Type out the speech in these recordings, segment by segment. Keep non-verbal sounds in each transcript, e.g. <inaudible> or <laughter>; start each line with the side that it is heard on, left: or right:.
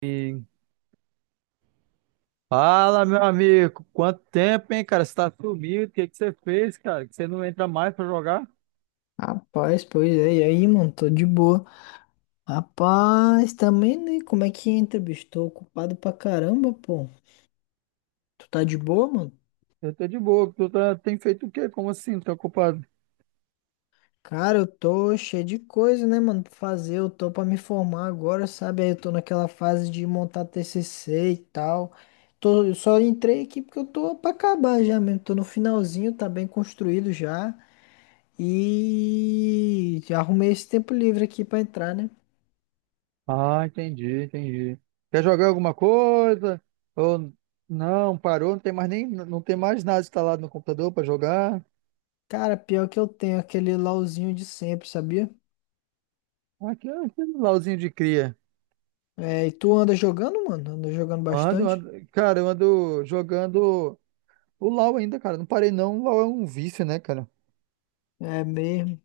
right: E fala, meu amigo. Quanto tempo, hein, cara? Você tá sumido? O que que você fez, cara? Que você não entra mais pra jogar?
left: Rapaz, pois é, e aí, mano, tô de boa. Rapaz, também, né? Como é que entra, bicho? Tô ocupado pra caramba, pô. Tu tá de boa, mano?
right: Eu tô de boa. Tu tá... tem feito o quê? Como assim? Não tá ocupado?
left: Cara, eu tô cheio de coisa, né, mano, pra fazer. Eu tô pra me formar agora, sabe? Aí eu tô naquela fase de montar TCC e tal. Tô, eu só entrei aqui porque eu tô pra acabar já mesmo. Tô no finalzinho, tá bem construído já. E já arrumei esse tempo livre aqui pra entrar, né?
right: Ah, entendi, entendi. Quer jogar alguma coisa? Ou não, parou, não tem mais nem, não tem mais nada instalado no computador pra jogar.
left: Cara, pior que eu tenho aquele LOLzinho de sempre, sabia?
right: Aqui é aquele LOLzinho de cria.
left: É, e tu anda jogando, mano? Anda jogando
right: Ando,
left: bastante?
right: ando, cara, eu ando jogando o LOL ainda, cara. Não parei não. O LOL é um vício, né, cara?
left: É mesmo.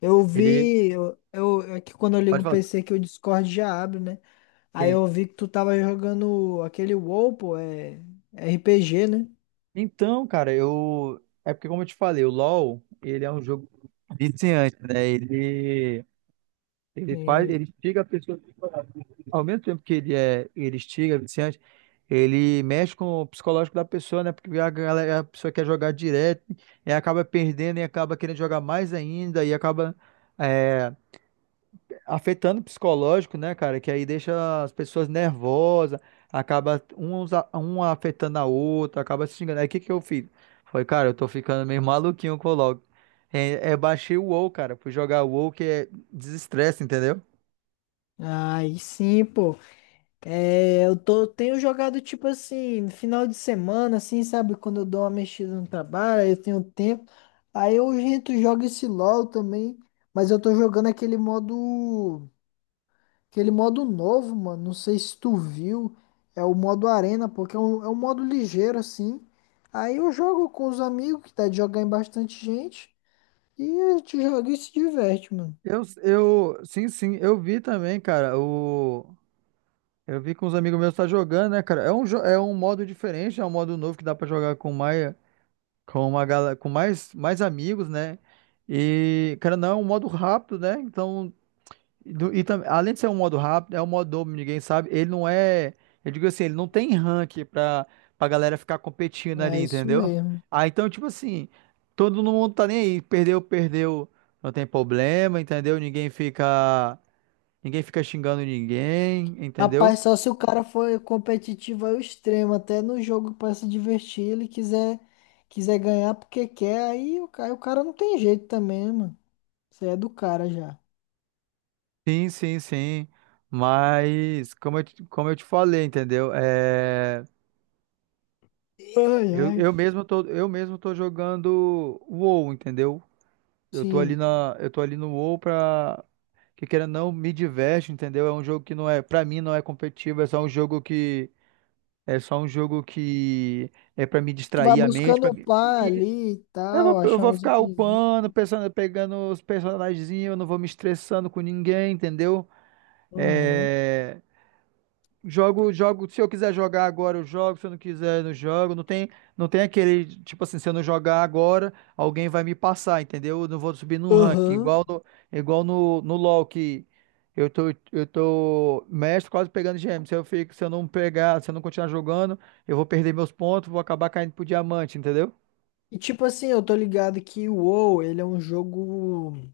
left: Eu
right: Ele,
left: vi, é que quando eu ligo
right: pode
left: o
right: falar.
left: PC que o Discord já abre, né? Aí
right: Sim.
left: eu vi que tu tava jogando aquele WoW, pô, é RPG, né?
right: Então, cara, eu. É porque, como eu te falei, o LoL, ele é um jogo viciante, né? Ele faz,
left: Sim.
right: ele instiga a pessoa. Ao mesmo tempo que ele é, ele instiga, é viciante, ele mexe com o psicológico da pessoa, né? Porque a galera, a pessoa quer jogar direto, e acaba perdendo, e acaba querendo jogar mais ainda, e acaba. é, Afetando o psicológico, né, cara? Que aí deixa as pessoas nervosas, acaba um, um afetando a outra, acaba se xingando. Aí o que que eu fiz? Foi, cara, eu tô ficando meio maluquinho com o LoL. É, é, baixei o WoW, cara. Fui jogar o WoW que é desestresse, entendeu?
left: Aí sim, pô. É, tenho jogado tipo assim, no final de semana, assim, sabe? Quando eu dou uma mexida no trabalho, aí eu tenho tempo. Aí eu, gente, jogo esse LoL também, mas eu tô jogando aquele modo. Aquele modo novo, mano, não sei se tu viu, é o modo arena, porque é um modo ligeiro assim. Aí eu jogo com os amigos, que dá de jogar em bastante gente, e a gente joga e se diverte, mano.
right: Sim, sim, eu vi também, cara. O, eu vi que uns amigos meus tá jogando, né, cara? É um, é um modo diferente, é um modo novo que dá pra jogar com mais, com uma galera, com mais, mais amigos, né? E, cara, não é um modo rápido, né? Então, e, e além de ser um modo rápido, é um modo dobro, ninguém sabe. Ele não é, eu digo assim, ele não tem rank pra, pra galera ficar competindo ali,
left: É isso
right: entendeu?
left: mesmo.
right: Ah, então, tipo assim, todo mundo tá nem aí, perdeu, perdeu, não tem problema, entendeu? Ninguém fica xingando ninguém, entendeu?
left: Rapaz, só se o cara for competitivo ao extremo, até no jogo pra se divertir, ele quiser ganhar porque quer, aí cara, o cara não tem jeito também, né, mano. Você é do cara já.
right: Sim, sim, sim. Mas, como eu, como eu te falei, entendeu? É.
left: Ai, ai.
right: Eu mesmo tô jogando WoW, entendeu?
left: Sim.
right: Eu tô ali no WoW pra que queira ou não me diverte, entendeu? É um jogo que não é, pra mim não é competitivo, é só um jogo que é pra me
left: Tu vai
right: distrair a mente,
left: buscando
right: pra-
left: upar
right: e
left: ali e tal,
right: eu
left: achar
right: vou
left: uns
right: ficar
left: itens.
right: upando, pensando, pegando os personagenzinhos, eu não vou me estressando com ninguém, entendeu?
left: Aham.
right: É, jogo, jogo, se eu quiser jogar agora, eu jogo, se eu não quiser, eu não jogo. Não tem, não tem aquele, tipo assim, se eu não jogar agora, alguém vai me passar, entendeu? Eu não vou subir no ranking,
left: Aham.
right: igual no, no LoL, que eu tô, eu tô mestre quase pegando gêmeo. Se eu fico, se eu não pegar, se eu não continuar jogando, eu vou perder meus pontos, vou acabar caindo pro diamante, entendeu?
left: E tipo assim, eu tô ligado que o WoW, ele é um jogo.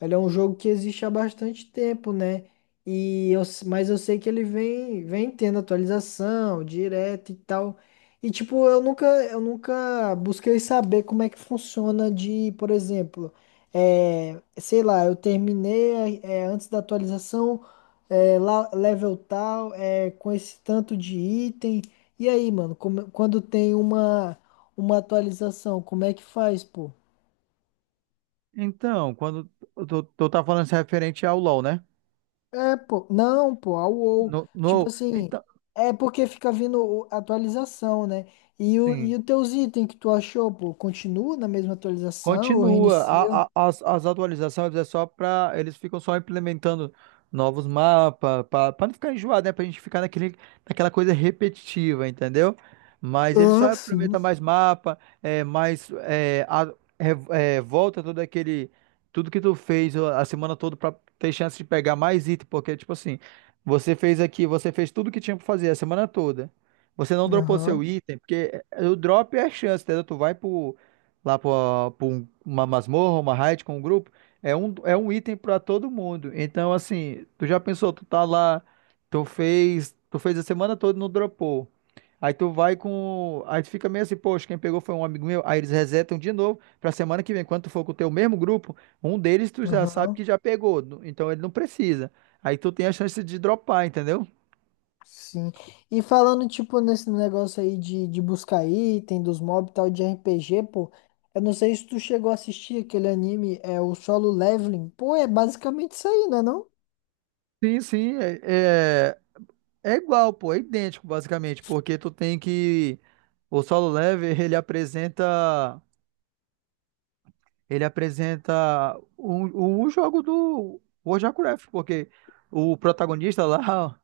left: Ele é um jogo que existe há bastante tempo, né? E mas eu sei que ele vem tendo atualização direta e tal. E tipo, eu nunca busquei saber como é que funciona de, por exemplo, é, sei lá, eu terminei é, é, antes da atualização, é, level tal, é, com esse tanto de item. E aí, mano, quando tem uma atualização, como é que faz, pô?
right: Então, quando eu tô, tô tá falando isso referente ao LoL, né?
left: É, pô, não, pô, a UOL.
right: No,
left: Tipo
right: no,
left: assim,
right: então,
left: é porque fica vindo atualização, né? E, o,
right: sim.
left: e os teus itens que tu achou, pô, continua na mesma atualização ou
right: Continua.
left: reinicia?
right: As atualizações é só para. Eles ficam só implementando novos mapas, para não ficar enjoado, né? Para a gente ficar naquele, naquela coisa repetitiva, entendeu? Mas eles
left: Ah,
right: só
left: sim.
right: implementam mais mapa, é, mais. É, é, volta todo aquele. Tudo que tu fez a semana toda para ter chance de pegar mais item, porque, tipo assim, você fez aqui, você fez tudo que tinha para fazer a semana toda. Você não dropou seu
left: Aham,
right: item, porque o drop é a chance, entendeu? Tu vai pro lá pra pra uma masmorra, uma raid com um grupo, é um item pra todo mundo. Então, assim, tu já pensou, tu tá lá, tu fez a semana toda e não dropou. Aí tu vai com. Aí tu fica meio assim, poxa, quem pegou foi um amigo meu. Aí eles resetam de novo pra semana que vem. Quando tu for com o teu mesmo grupo, um deles tu já sabe
left: aham,
right: que já pegou. Então ele não precisa. Aí tu tem a chance de dropar, entendeu?
left: sim. E falando, tipo, nesse negócio aí de buscar item dos mobs e tal, de RPG, pô, eu não sei se tu chegou a assistir aquele anime, é o Solo Leveling. Pô, é basicamente isso aí, né?
right: Sim, sim. É igual, pô, é idêntico basicamente, porque tu tem que o solo level, ele apresenta o jogo do World of Warcraft, porque o protagonista lá, <laughs>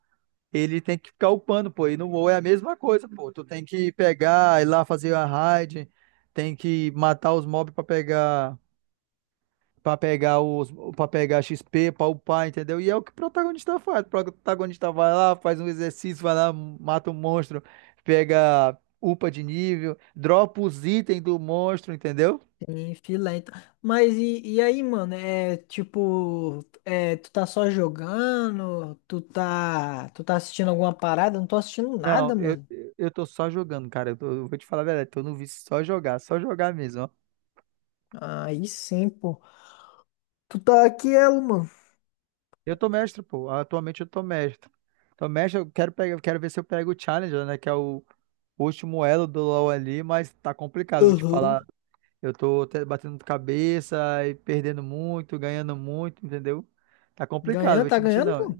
right: ele tem que ficar upando, pô, e no WoW é a mesma coisa, pô. Tu tem que pegar, ir lá fazer a raid, tem que matar os mobs pra pegar pra pegar os, para pegar XP, pra upar, entendeu? E é o que o protagonista faz. O protagonista vai lá, faz um exercício, vai lá, mata um monstro, pega upa de nível, dropa os itens do monstro, entendeu?
left: Sim, filé. Então. Mas e aí, mano? É tipo, é, tu tá só jogando? Tu tá assistindo alguma parada? Eu não tô assistindo
right: Não,
left: nada,
right: eu,
left: mano.
right: eu tô só jogando, cara. Eu, eu vou te falar a verdade, tô no vício só jogar mesmo, ó.
left: Aí sim, pô. Tu tá aqui, ela, mano.
right: Eu tô mestre, pô. Atualmente eu tô mestre. Tô mestre, eu quero pegar, eu quero ver se eu pego o Challenger, né? Que é o último elo do LoL ali, mas tá complicado, eu vou te falar.
left: Uhum.
right: Eu tô batendo cabeça e perdendo muito, ganhando muito, entendeu? Tá complicado,
left: Ganhando,
right: vou
left: tá
right: te mentir
left: ganhando, pô?
right: não.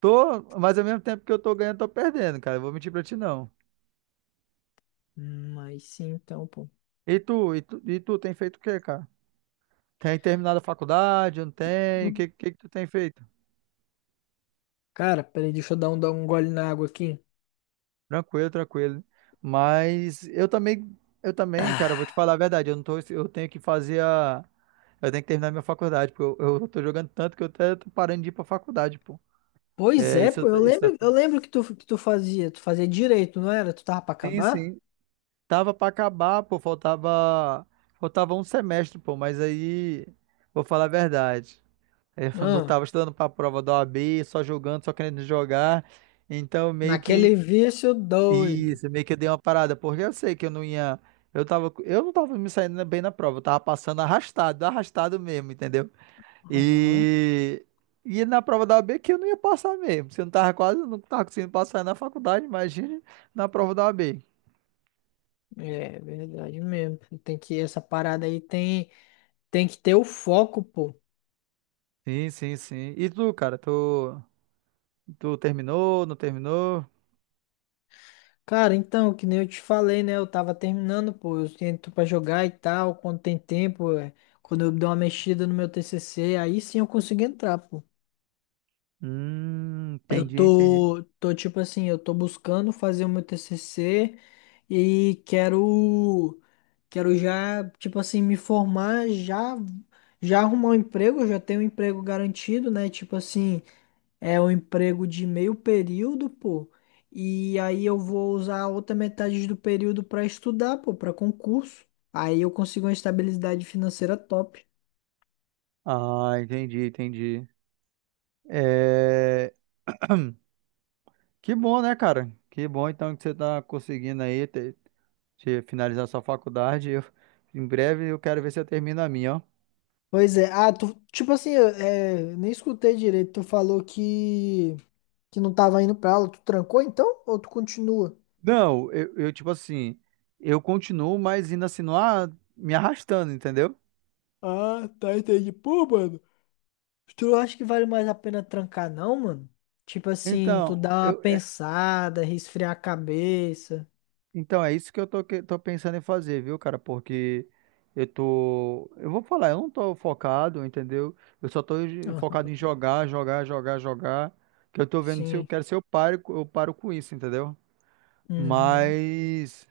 right: Tô, mas ao mesmo tempo que eu tô ganhando, tô perdendo, cara. Eu vou mentir pra ti não.
left: Aí sim, então, pô.
right: E tu tem feito o quê, cara? Tem terminado a faculdade? Não tem? O que, que tu tem feito?
left: Cara, peraí, deixa eu dar um gole na água aqui.
right: Tranquilo, tranquilo. Mas eu também, cara, eu vou te falar a verdade. Eu não tô, eu tenho que terminar minha faculdade, porque eu tô jogando tanto que eu até tô parando de ir pra faculdade, pô.
left: Pois
right: É,
left: é,
right: isso,
left: pô. Eu
right: isso,
left: lembro, eu lembro que tu fazia. Tu fazia direito, não era? Tu tava pra
right: sim,
left: acabar?
right: sim. Tava pra acabar, pô, faltava um semestre, pô, mas aí vou falar a verdade. Eu <laughs> não
left: Ah,
right: tava estudando pra prova da OAB, só jogando, só querendo jogar. Então meio
left: naquele
right: que
left: vício doido.
right: isso, meio que eu dei uma parada, porque eu sei que eu não ia eu não tava me saindo bem na prova, eu tava passando arrastado, arrastado mesmo, entendeu?
left: Aham.
right: E E na prova da OAB que eu não ia passar mesmo. Se eu não tava quase, não tava conseguindo passar na faculdade, imagine na prova da OAB.
left: É verdade mesmo. Tem que essa parada aí tem que ter o foco, pô.
right: Sim, sim, sim. E tu, cara, tu tu terminou, não terminou?
left: Cara, então, que nem eu te falei, né? Eu tava terminando, pô. Eu tento pra jogar e tal, quando tem tempo, é. Quando eu dou uma mexida no meu TCC, aí sim eu consigo entrar, pô. Eu
right: Entendi, entendi.
left: tô tô tipo assim, eu tô buscando fazer o meu TCC e quero já, tipo assim, me formar, já já arrumar um emprego, eu já tenho um emprego garantido, né? Tipo assim, é um emprego de meio período, pô. E aí eu vou usar a outra metade do período para estudar, pô, para concurso. Aí eu consigo uma estabilidade financeira top.
right: Ah, entendi, entendi. É... Que bom, né, cara? Que bom, então, que você tá conseguindo aí te finalizar sua faculdade. Eu- em breve eu quero ver se eu termino a minha, ó.
left: Pois é. Ah, tu, tipo assim, eu, é, nem escutei direito. Tu falou que não tava indo pra aula. Tu trancou então? Ou tu continua?
right: Não, tipo assim, eu continuo, mas ainda assim, não a- me arrastando, entendeu?
left: Ah, tá, entendi. Pô, mano. Tu não acha que vale mais a pena trancar, não, mano? Tipo assim, tu
right: Então,
left: dá uma
right: eu,
left: pensada, resfriar a cabeça.
right: Então, é isso que tô pensando em fazer, viu, cara? Porque eu tô. Eu vou falar, eu não tô focado, entendeu? Eu só tô focado
left: Aham.
right: em jogar, jogar, jogar, jogar. Que eu tô vendo se eu
left: Sim.
right: quero, se eu paro, eu paro com isso, entendeu?
left: Uhum.
right: Mas,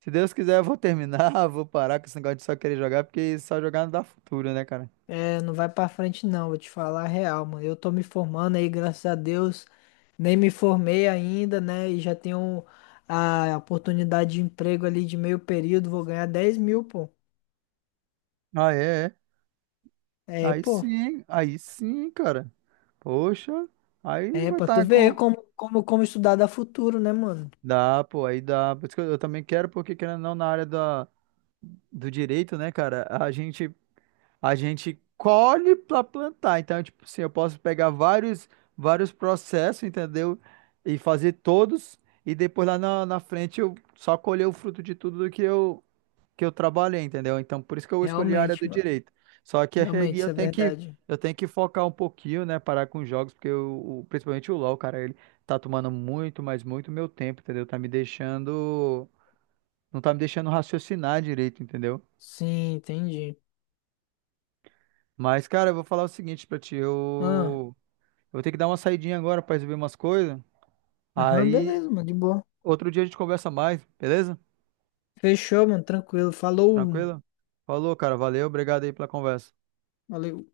right: se Deus quiser, eu vou terminar, <laughs> vou parar com esse negócio de só querer jogar, porque só jogar não dá futuro, né, cara?
left: É, não vai pra frente não, vou te falar a real, mano. Eu tô me formando aí, graças a Deus. Nem me formei ainda, né? E já tenho a oportunidade de emprego ali de meio período, vou ganhar 10 mil, pô.
right: Ah, é, é.
left: É, pô.
right: Aí sim, cara. Poxa, aí
left: É,
right: vai
left: pra tu
right: estar
left: ver
right: com.
left: como estudar dá futuro, né, mano?
right: Dá, pô, aí dá. Por isso que eu também quero, porque querendo ou não, na área da. Do direito, né, cara? A gente colhe para plantar. Então, tipo assim, eu posso pegar vários vários processos, entendeu? E fazer todos e depois lá na, na frente eu só colher o fruto de tudo que eu trabalhei, entendeu? Então, por isso que eu escolhi a área do
left: Realmente, mano.
right: direito. Só que
left: Realmente,
right: aí
left: isso é verdade.
right: eu tenho que focar um pouquinho, né, parar com os jogos, porque principalmente o LoL, cara, ele tá tomando muito, mas muito meu tempo, entendeu? Tá me deixando não tá me deixando raciocinar direito, entendeu?
left: Sim, entendi.
right: Mas, cara, eu vou falar o seguinte pra ti.
left: Ah,
right: Eu vou ter que dar uma saidinha agora pra resolver umas coisas.
left: aham,
right: Aí,
left: beleza, mano, de boa.
right: outro dia a gente conversa mais, beleza?
left: Fechou, mano, tranquilo. Falou.
right: Tranquilo? Falou, cara. Valeu. Obrigado aí pela conversa.
left: Valeu.